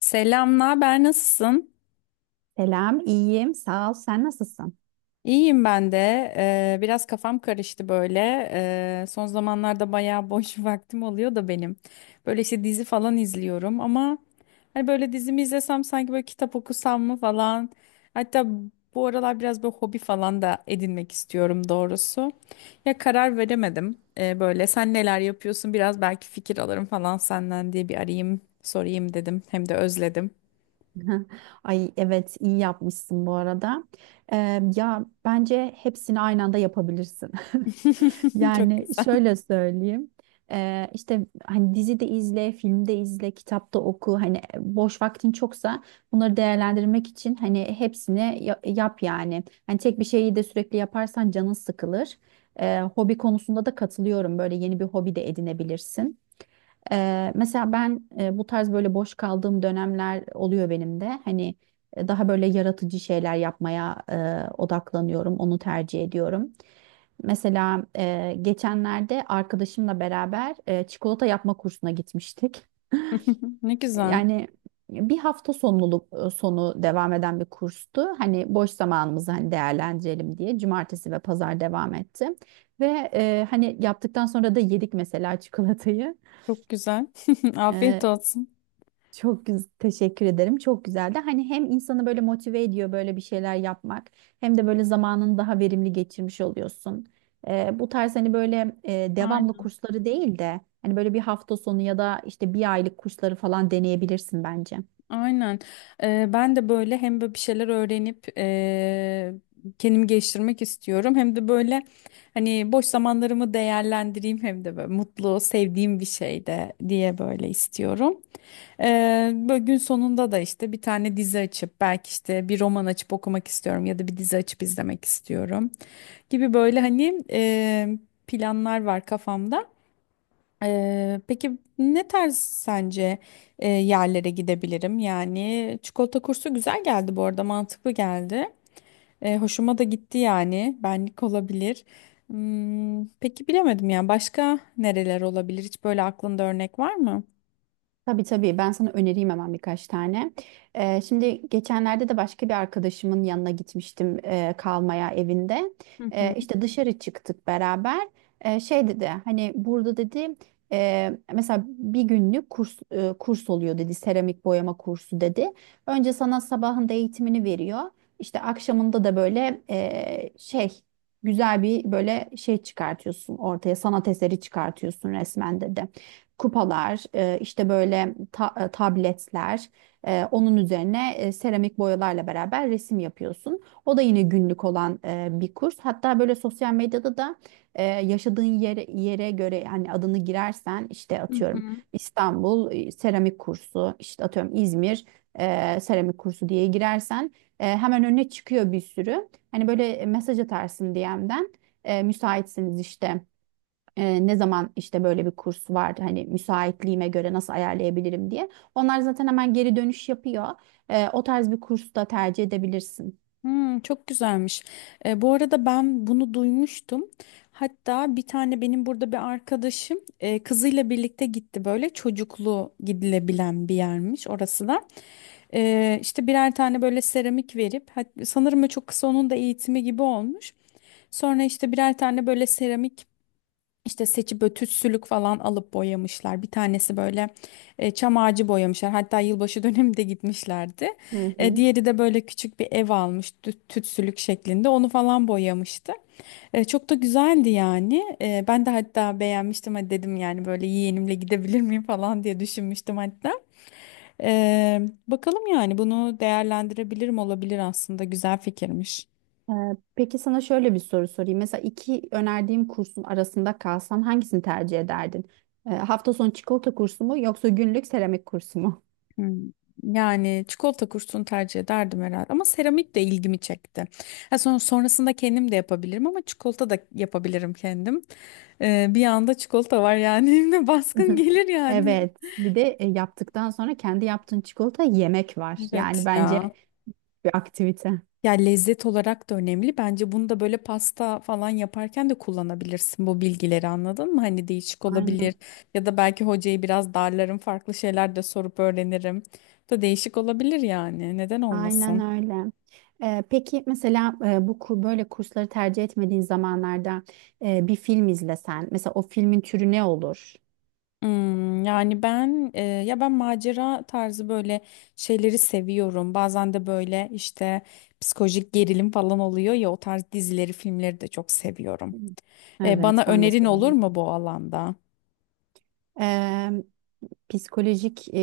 Selam, naber, nasılsın? Selam, iyiyim. Sağ ol. Sen nasılsın? İyiyim ben de. Biraz kafam karıştı böyle. Son zamanlarda bayağı boş vaktim oluyor da benim. Böyle işte dizi falan izliyorum ama hani böyle dizimi izlesem sanki böyle kitap okusam mı falan. Hatta bu aralar biraz böyle hobi falan da edinmek istiyorum doğrusu. Ya karar veremedim. Böyle sen neler yapıyorsun biraz belki fikir alırım falan senden diye bir arayayım sorayım dedim. Hem de özledim. Ay evet, iyi yapmışsın bu arada. Ya bence hepsini aynı anda yapabilirsin. Çok Yani güzel. şöyle söyleyeyim. İşte hani dizide izle, filmde izle, kitapta oku. Hani boş vaktin çoksa bunları değerlendirmek için hani hepsini yap yani. Hani tek bir şeyi de sürekli yaparsan canın sıkılır. Hobi konusunda da katılıyorum. Böyle yeni bir hobi de edinebilirsin. Mesela ben bu tarz böyle boş kaldığım dönemler oluyor benim de. Hani daha böyle yaratıcı şeyler yapmaya odaklanıyorum, onu tercih ediyorum. Mesela geçenlerde arkadaşımla beraber çikolata yapma kursuna gitmiştik. Ne güzel. Yani bir hafta sonu devam eden bir kurstu. Hani boş zamanımızı hani değerlendirelim diye cumartesi ve pazar devam etti. Ve hani yaptıktan sonra da yedik mesela çikolatayı. Çok güzel. Afiyet olsun. Teşekkür ederim. Çok güzeldi. Hani hem insanı böyle motive ediyor böyle bir şeyler yapmak hem de böyle zamanını daha verimli geçirmiş oluyorsun. Bu tarz hani böyle devamlı Aynen. kursları değil de hani böyle bir hafta sonu ya da işte bir aylık kursları falan deneyebilirsin bence. Aynen. Ben de böyle hem böyle bir şeyler öğrenip kendimi geliştirmek istiyorum. Hem de böyle hani boş zamanlarımı değerlendireyim hem de böyle mutlu, sevdiğim bir şey de diye böyle istiyorum. Böyle gün sonunda da işte bir tane dizi açıp belki işte bir roman açıp okumak istiyorum ya da bir dizi açıp izlemek istiyorum gibi böyle hani planlar var kafamda. Peki ne tarz sence yerlere gidebilirim? Yani çikolata kursu güzel geldi bu arada mantıklı geldi. E, hoşuma da gitti yani benlik olabilir. Hmm, peki bilemedim ya başka nereler olabilir? Hiç böyle aklında örnek var mı? Tabii tabii ben sana önereyim hemen birkaç tane. Şimdi geçenlerde de başka bir arkadaşımın yanına gitmiştim kalmaya evinde. Hı hı. İşte dışarı çıktık beraber. Şey dedi hani burada dedi mesela bir günlük kurs oluyor dedi, seramik boyama kursu dedi. Önce sana sabahında eğitimini veriyor. İşte akşamında da böyle şey, güzel bir böyle şey çıkartıyorsun ortaya, sanat eseri çıkartıyorsun resmen dedi, kupalar, işte böyle tabletler, onun üzerine seramik boyalarla beraber resim yapıyorsun. O da yine günlük olan bir kurs. Hatta böyle sosyal medyada da yaşadığın yere göre, yani adını girersen işte Hı atıyorum hı. İstanbul seramik kursu, işte atıyorum İzmir seramik kursu diye girersen hemen önüne çıkıyor bir sürü. Hani böyle mesaj atarsın DM'den, müsaitsiniz işte, ne zaman işte böyle bir kurs var, hani müsaitliğime göre nasıl ayarlayabilirim diye. Onlar zaten hemen geri dönüş yapıyor. O tarz bir kurs da tercih edebilirsin. Hmm, çok güzelmiş. E, bu arada ben bunu duymuştum. Hatta bir tane benim burada bir arkadaşım kızıyla birlikte gitti böyle çocuklu gidilebilen bir yermiş orası da. E, işte birer tane böyle seramik verip sanırım o çok kısa onun da eğitimi gibi olmuş. Sonra işte birer tane böyle seramik işte seçip böyle tütsülük falan alıp boyamışlar. Bir tanesi böyle çam ağacı boyamışlar. Hatta yılbaşı döneminde gitmişlerdi. Hı E, hı. diğeri de böyle küçük bir ev almış tütsülük şeklinde. Onu falan boyamıştı. E, çok da güzeldi yani. E, ben de hatta beğenmiştim. Hadi dedim yani böyle yeğenimle gidebilir miyim falan diye düşünmüştüm hatta. E, Bakalım yani bunu değerlendirebilirim olabilir aslında. Güzel fikirmiş. E, peki sana şöyle bir soru sorayım. Mesela iki önerdiğim kursun arasında kalsan hangisini tercih ederdin? Hafta sonu çikolata kursu mu yoksa günlük seramik kursu mu? Hmm, yani çikolata kursunu tercih ederdim herhalde ama seramik de ilgimi çekti. Ha, sonrasında kendim de yapabilirim ama çikolata da yapabilirim kendim. Bir anda çikolata var yani evime baskın gelir yani. Evet, bir de yaptıktan sonra kendi yaptığın çikolata yemek var. Yani Evet bence ya. bir aktivite. Ya lezzet olarak da önemli. Bence bunu da böyle pasta falan yaparken de kullanabilirsin bu bilgileri anladın mı? Hani değişik olabilir Aynen. ya da belki hocayı biraz darlarım farklı şeyler de sorup öğrenirim. Bu da değişik olabilir yani neden Aynen olmasın? öyle. Peki mesela, bu böyle kursları tercih etmediğin zamanlarda bir film izlesen, mesela o filmin türü ne olur? Hmm, yani ya ben macera tarzı böyle şeyleri seviyorum. Bazen de böyle işte psikolojik gerilim falan oluyor ya o tarz dizileri, filmleri de çok seviyorum. Hı. E, Evet, bana ben de önerin olur severim. mu bu alanda? Ee, Psikolojik e,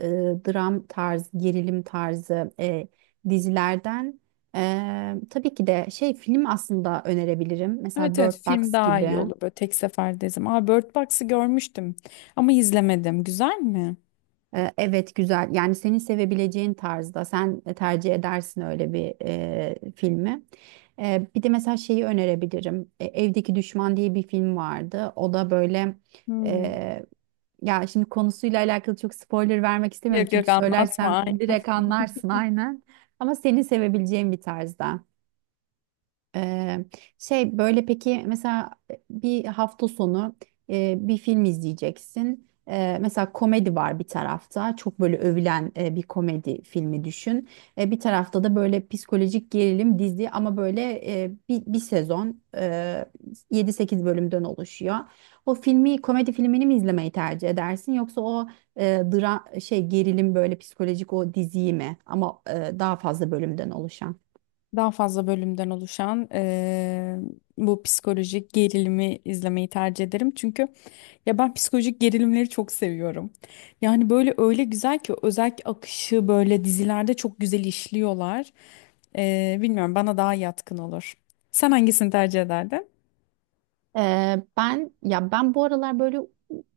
e, dram tarzı, gerilim tarzı dizilerden tabii ki de şey, film aslında önerebilirim. Mesela Evet, evet. Bird Film Box daha gibi. iyi olur böyle tek seferde izlerim. Aa Bird Box'ı görmüştüm ama izlemedim. Güzel mi? Evet, güzel, yani senin sevebileceğin tarzda, sen tercih edersin öyle bir filmi. Bir de mesela şeyi önerebilirim. Evdeki Düşman diye bir film vardı. O da böyle Hmm. e, ya şimdi konusuyla alakalı çok spoiler vermek istemiyorum, Yok yok çünkü anlatma söylersem aynen. direkt anlarsın aynen. Ama senin sevebileceğin bir tarzda. Eee, Şey, böyle peki mesela bir hafta sonu bir film izleyeceksin. Mesela komedi var bir tarafta. Çok böyle övülen bir komedi filmi düşün. Bir tarafta da böyle psikolojik gerilim dizi, ama böyle bir sezon, 7-8 bölümden oluşuyor. O filmi, komedi filmini mi izlemeyi tercih edersin, yoksa o dra şey gerilim, böyle psikolojik o diziyi mi? Ama daha fazla bölümden oluşan. Daha fazla bölümden oluşan bu psikolojik gerilimi izlemeyi tercih ederim. Çünkü ya ben psikolojik gerilimleri çok seviyorum. Yani böyle öyle güzel ki özellikle akışı böyle dizilerde çok güzel işliyorlar. Bilmiyorum bana daha yatkın olur. Sen hangisini tercih ederdin? Ben, bu aralar böyle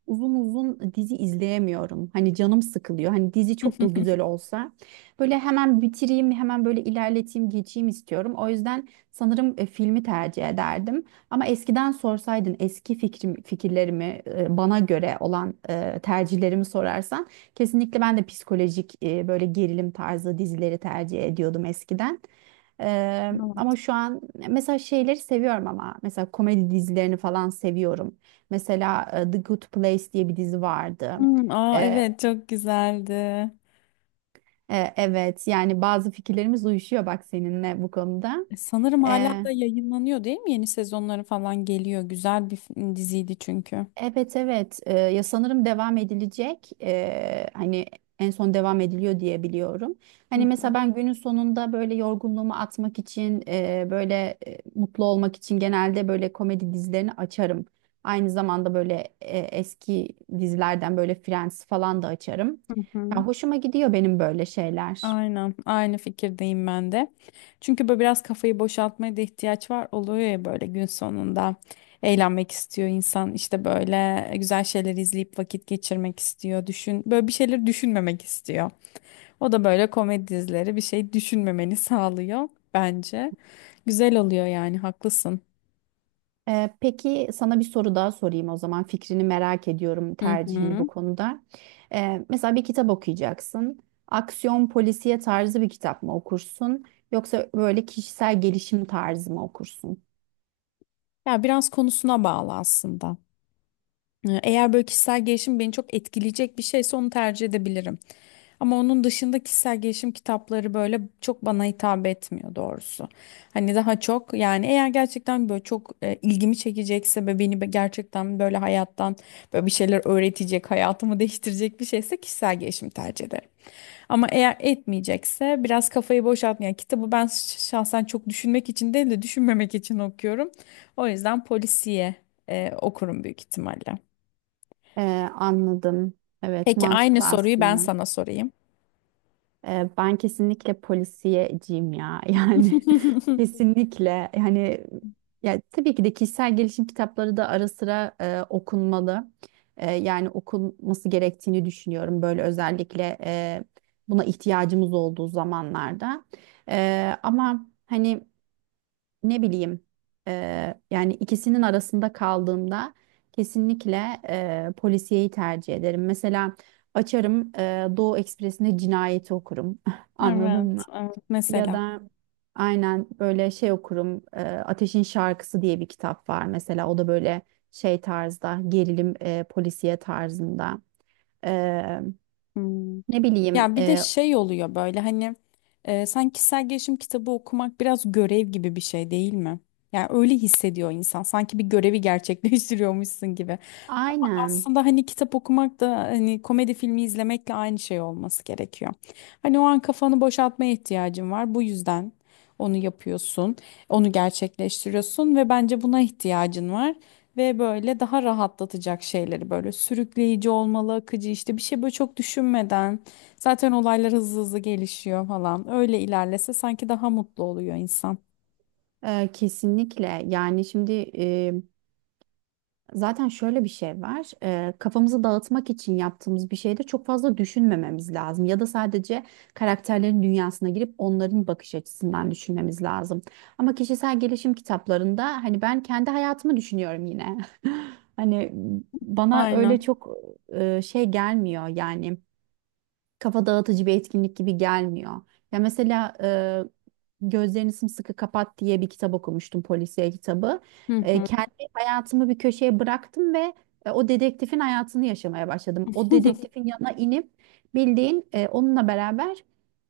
uzun uzun dizi izleyemiyorum. Hani canım sıkılıyor. Hani dizi çok da güzel olsa, böyle hemen bitireyim, hemen böyle ilerleteyim, geçeyim istiyorum. O yüzden sanırım filmi tercih ederdim. Ama eskiden sorsaydın, eski fikirlerimi, bana göre olan tercihlerimi sorarsan, kesinlikle ben de psikolojik, böyle gerilim tarzı dizileri tercih ediyordum eskiden. Ama Evet. şu an mesela şeyleri seviyorum, ama mesela komedi dizilerini falan seviyorum. Mesela The Good Place diye bir dizi vardı. Hmm, aa Ee, evet çok güzeldi. Evet, yani bazı fikirlerimiz uyuşuyor bak seninle bu konuda. E, sanırım hala da yayınlanıyor değil mi? Yeni sezonları falan geliyor. Güzel bir diziydi çünkü. Evet, evet. Ya sanırım devam edilecek. Hani en son devam ediliyor diye biliyorum. Hı Hani mesela hı. ben günün sonunda böyle yorgunluğumu atmak için, böyle mutlu olmak için genelde böyle komedi dizilerini açarım. Aynı zamanda böyle eski dizilerden böyle Friends falan da açarım. Hı hı. Ya hoşuma gidiyor benim böyle şeyler. Aynen, aynı fikirdeyim ben de. Çünkü böyle biraz kafayı boşaltmaya da ihtiyaç var. Oluyor ya böyle gün sonunda eğlenmek istiyor insan. İşte böyle güzel şeyler izleyip vakit geçirmek istiyor. Düşün, böyle bir şeyler düşünmemek istiyor. O da böyle komedi dizileri bir şey düşünmemeni sağlıyor bence. Güzel oluyor yani, haklısın. Peki sana bir soru daha sorayım o zaman. Fikrini merak ediyorum, Hı tercihini bu hı. konuda. Mesela bir kitap okuyacaksın. Aksiyon polisiye tarzı bir kitap mı okursun? Yoksa böyle kişisel gelişim tarzı mı okursun? Ya biraz konusuna bağlı aslında. Eğer böyle kişisel gelişim beni çok etkileyecek bir şeyse onu tercih edebilirim. Ama onun dışında kişisel gelişim kitapları böyle çok bana hitap etmiyor doğrusu. Hani daha çok yani eğer gerçekten böyle çok ilgimi çekecekse ve beni gerçekten böyle hayattan böyle bir şeyler öğretecek, hayatımı değiştirecek bir şeyse kişisel gelişim tercih ederim. Ama eğer etmeyecekse biraz kafayı boşaltmayan kitabı ben şahsen çok düşünmek için değil de düşünmemek için okuyorum. O yüzden polisiye okurum büyük ihtimalle. Ee, Anladım. Evet, Peki aynı mantıklı soruyu ben aslında. sana sorayım. Ben kesinlikle polisiyeciyim ya. Yani kesinlikle hani, ya tabii ki de kişisel gelişim kitapları da ara sıra okunmalı. Yani okunması gerektiğini düşünüyorum. Böyle özellikle buna ihtiyacımız olduğu zamanlarda. Ama hani, ne bileyim yani ikisinin arasında kaldığımda kesinlikle polisiyeyi tercih ederim. Mesela açarım Doğu Ekspresi'nde cinayeti okurum. Anladın mı? Evet, evet. Ya Mesela. da aynen böyle şey okurum. Ateşin Şarkısı diye bir kitap var mesela. O da böyle şey tarzda, gerilim polisiye tarzında. Eee, Hmm. Ne bileyim, Ya bir de şey oluyor böyle hani sanki kişisel gelişim kitabı okumak biraz görev gibi bir şey değil mi? Yani öyle hissediyor insan. Sanki bir görevi gerçekleştiriyormuşsun gibi. aynen, Aslında hani kitap okumak da hani komedi filmi izlemekle aynı şey olması gerekiyor. Hani o an kafanı boşaltmaya ihtiyacın var. Bu yüzden onu yapıyorsun, onu gerçekleştiriyorsun ve bence buna ihtiyacın var. Ve böyle daha rahatlatacak şeyleri böyle sürükleyici olmalı, akıcı işte bir şey böyle çok düşünmeden zaten olaylar hızlı hızlı gelişiyor falan. Öyle ilerlese sanki daha mutlu oluyor insan. Kesinlikle. Yani şimdi zaten şöyle bir şey var. Kafamızı dağıtmak için yaptığımız bir şeyde çok fazla düşünmememiz lazım. Ya da sadece karakterlerin dünyasına girip onların bakış açısından düşünmemiz lazım. Ama kişisel gelişim kitaplarında hani ben kendi hayatımı düşünüyorum yine. Hani bana öyle Aynen. çok şey gelmiyor, yani kafa dağıtıcı bir etkinlik gibi gelmiyor. Ya mesela Gözlerini Sımsıkı Kapat diye bir kitap okumuştum, polisiye kitabı. Hı hı. Kendi hayatımı bir köşeye bıraktım ve o dedektifin hayatını yaşamaya başladım. O dedektifin yanına inip, bildiğin onunla beraber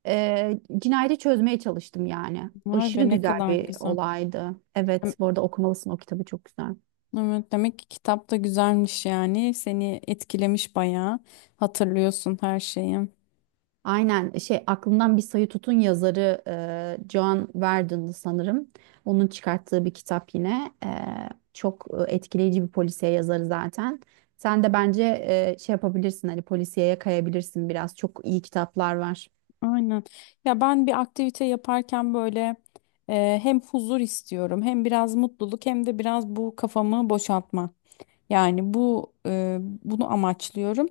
cinayeti çözmeye çalıştım yani. Vay be Aşırı ne güzel kadar bir güzel. olaydı. Evet, bu arada okumalısın o kitabı, çok güzel. Evet, demek ki kitap da güzelmiş yani. Seni etkilemiş bayağı. Hatırlıyorsun her şeyi. Aynen, şey, aklımdan bir sayı tutun yazarı John Verdon'dı sanırım. Onun çıkarttığı bir kitap yine. Çok etkileyici bir polisiye yazarı zaten. Sen de bence şey yapabilirsin, hani polisiyeye kayabilirsin biraz. Çok iyi kitaplar var. Aynen. Ya ben bir aktivite yaparken böyle hem huzur istiyorum, hem biraz mutluluk, hem de biraz bu kafamı boşaltma. Yani bunu amaçlıyorum.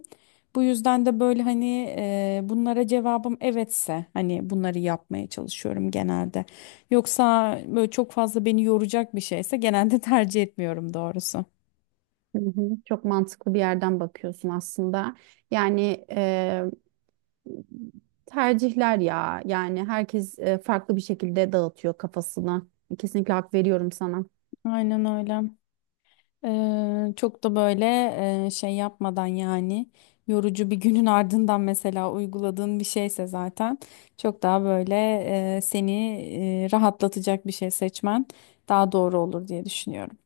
Bu yüzden de böyle hani bunlara cevabım evetse hani bunları yapmaya çalışıyorum genelde. Yoksa böyle çok fazla beni yoracak bir şeyse genelde tercih etmiyorum doğrusu. Hı hı. Çok mantıklı bir yerden bakıyorsun aslında. Yani tercihler ya. Yani herkes farklı bir şekilde dağıtıyor kafasını. Kesinlikle hak veriyorum sana. Aynen öyle. Çok da böyle şey yapmadan yani yorucu bir günün ardından mesela uyguladığın bir şeyse zaten çok daha böyle seni rahatlatacak bir şey seçmen daha doğru olur diye düşünüyorum.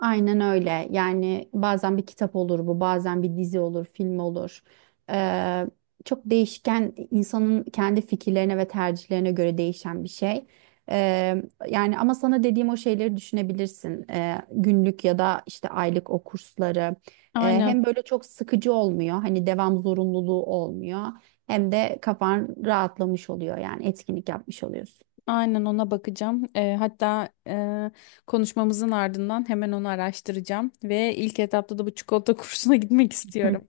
Aynen öyle. Yani bazen bir kitap olur bu, bazen bir dizi olur, film olur. Ee, Çok değişken, insanın kendi fikirlerine ve tercihlerine göre değişen bir şey. Ee, Yani ama sana dediğim o şeyleri düşünebilirsin. Günlük ya da işte aylık o kursları. Aynen, Hem böyle çok sıkıcı olmuyor, hani devam zorunluluğu olmuyor. Hem de kafan rahatlamış oluyor, yani etkinlik yapmış oluyorsun. aynen ona bakacağım. Hatta konuşmamızın ardından hemen onu araştıracağım ve ilk etapta da bu çikolata kursuna gitmek Hı. istiyorum.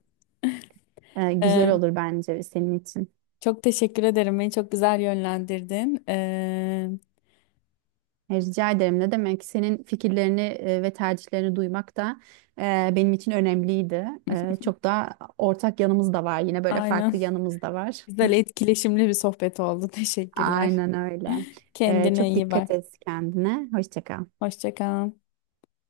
Güzel Eee, olur bence senin için. Çok teşekkür ederim. Beni çok güzel yönlendirdin. Rica ederim. Ne demek? Senin fikirlerini ve tercihlerini duymak da benim için önemliydi. Çok da ortak yanımız da var. Yine böyle Aynen. farklı yanımız da var. Güzel etkileşimli bir sohbet oldu. Teşekkürler. Aynen öyle. Kendine Çok iyi dikkat bak. et kendine. Hoşça kal. Hoşça kal.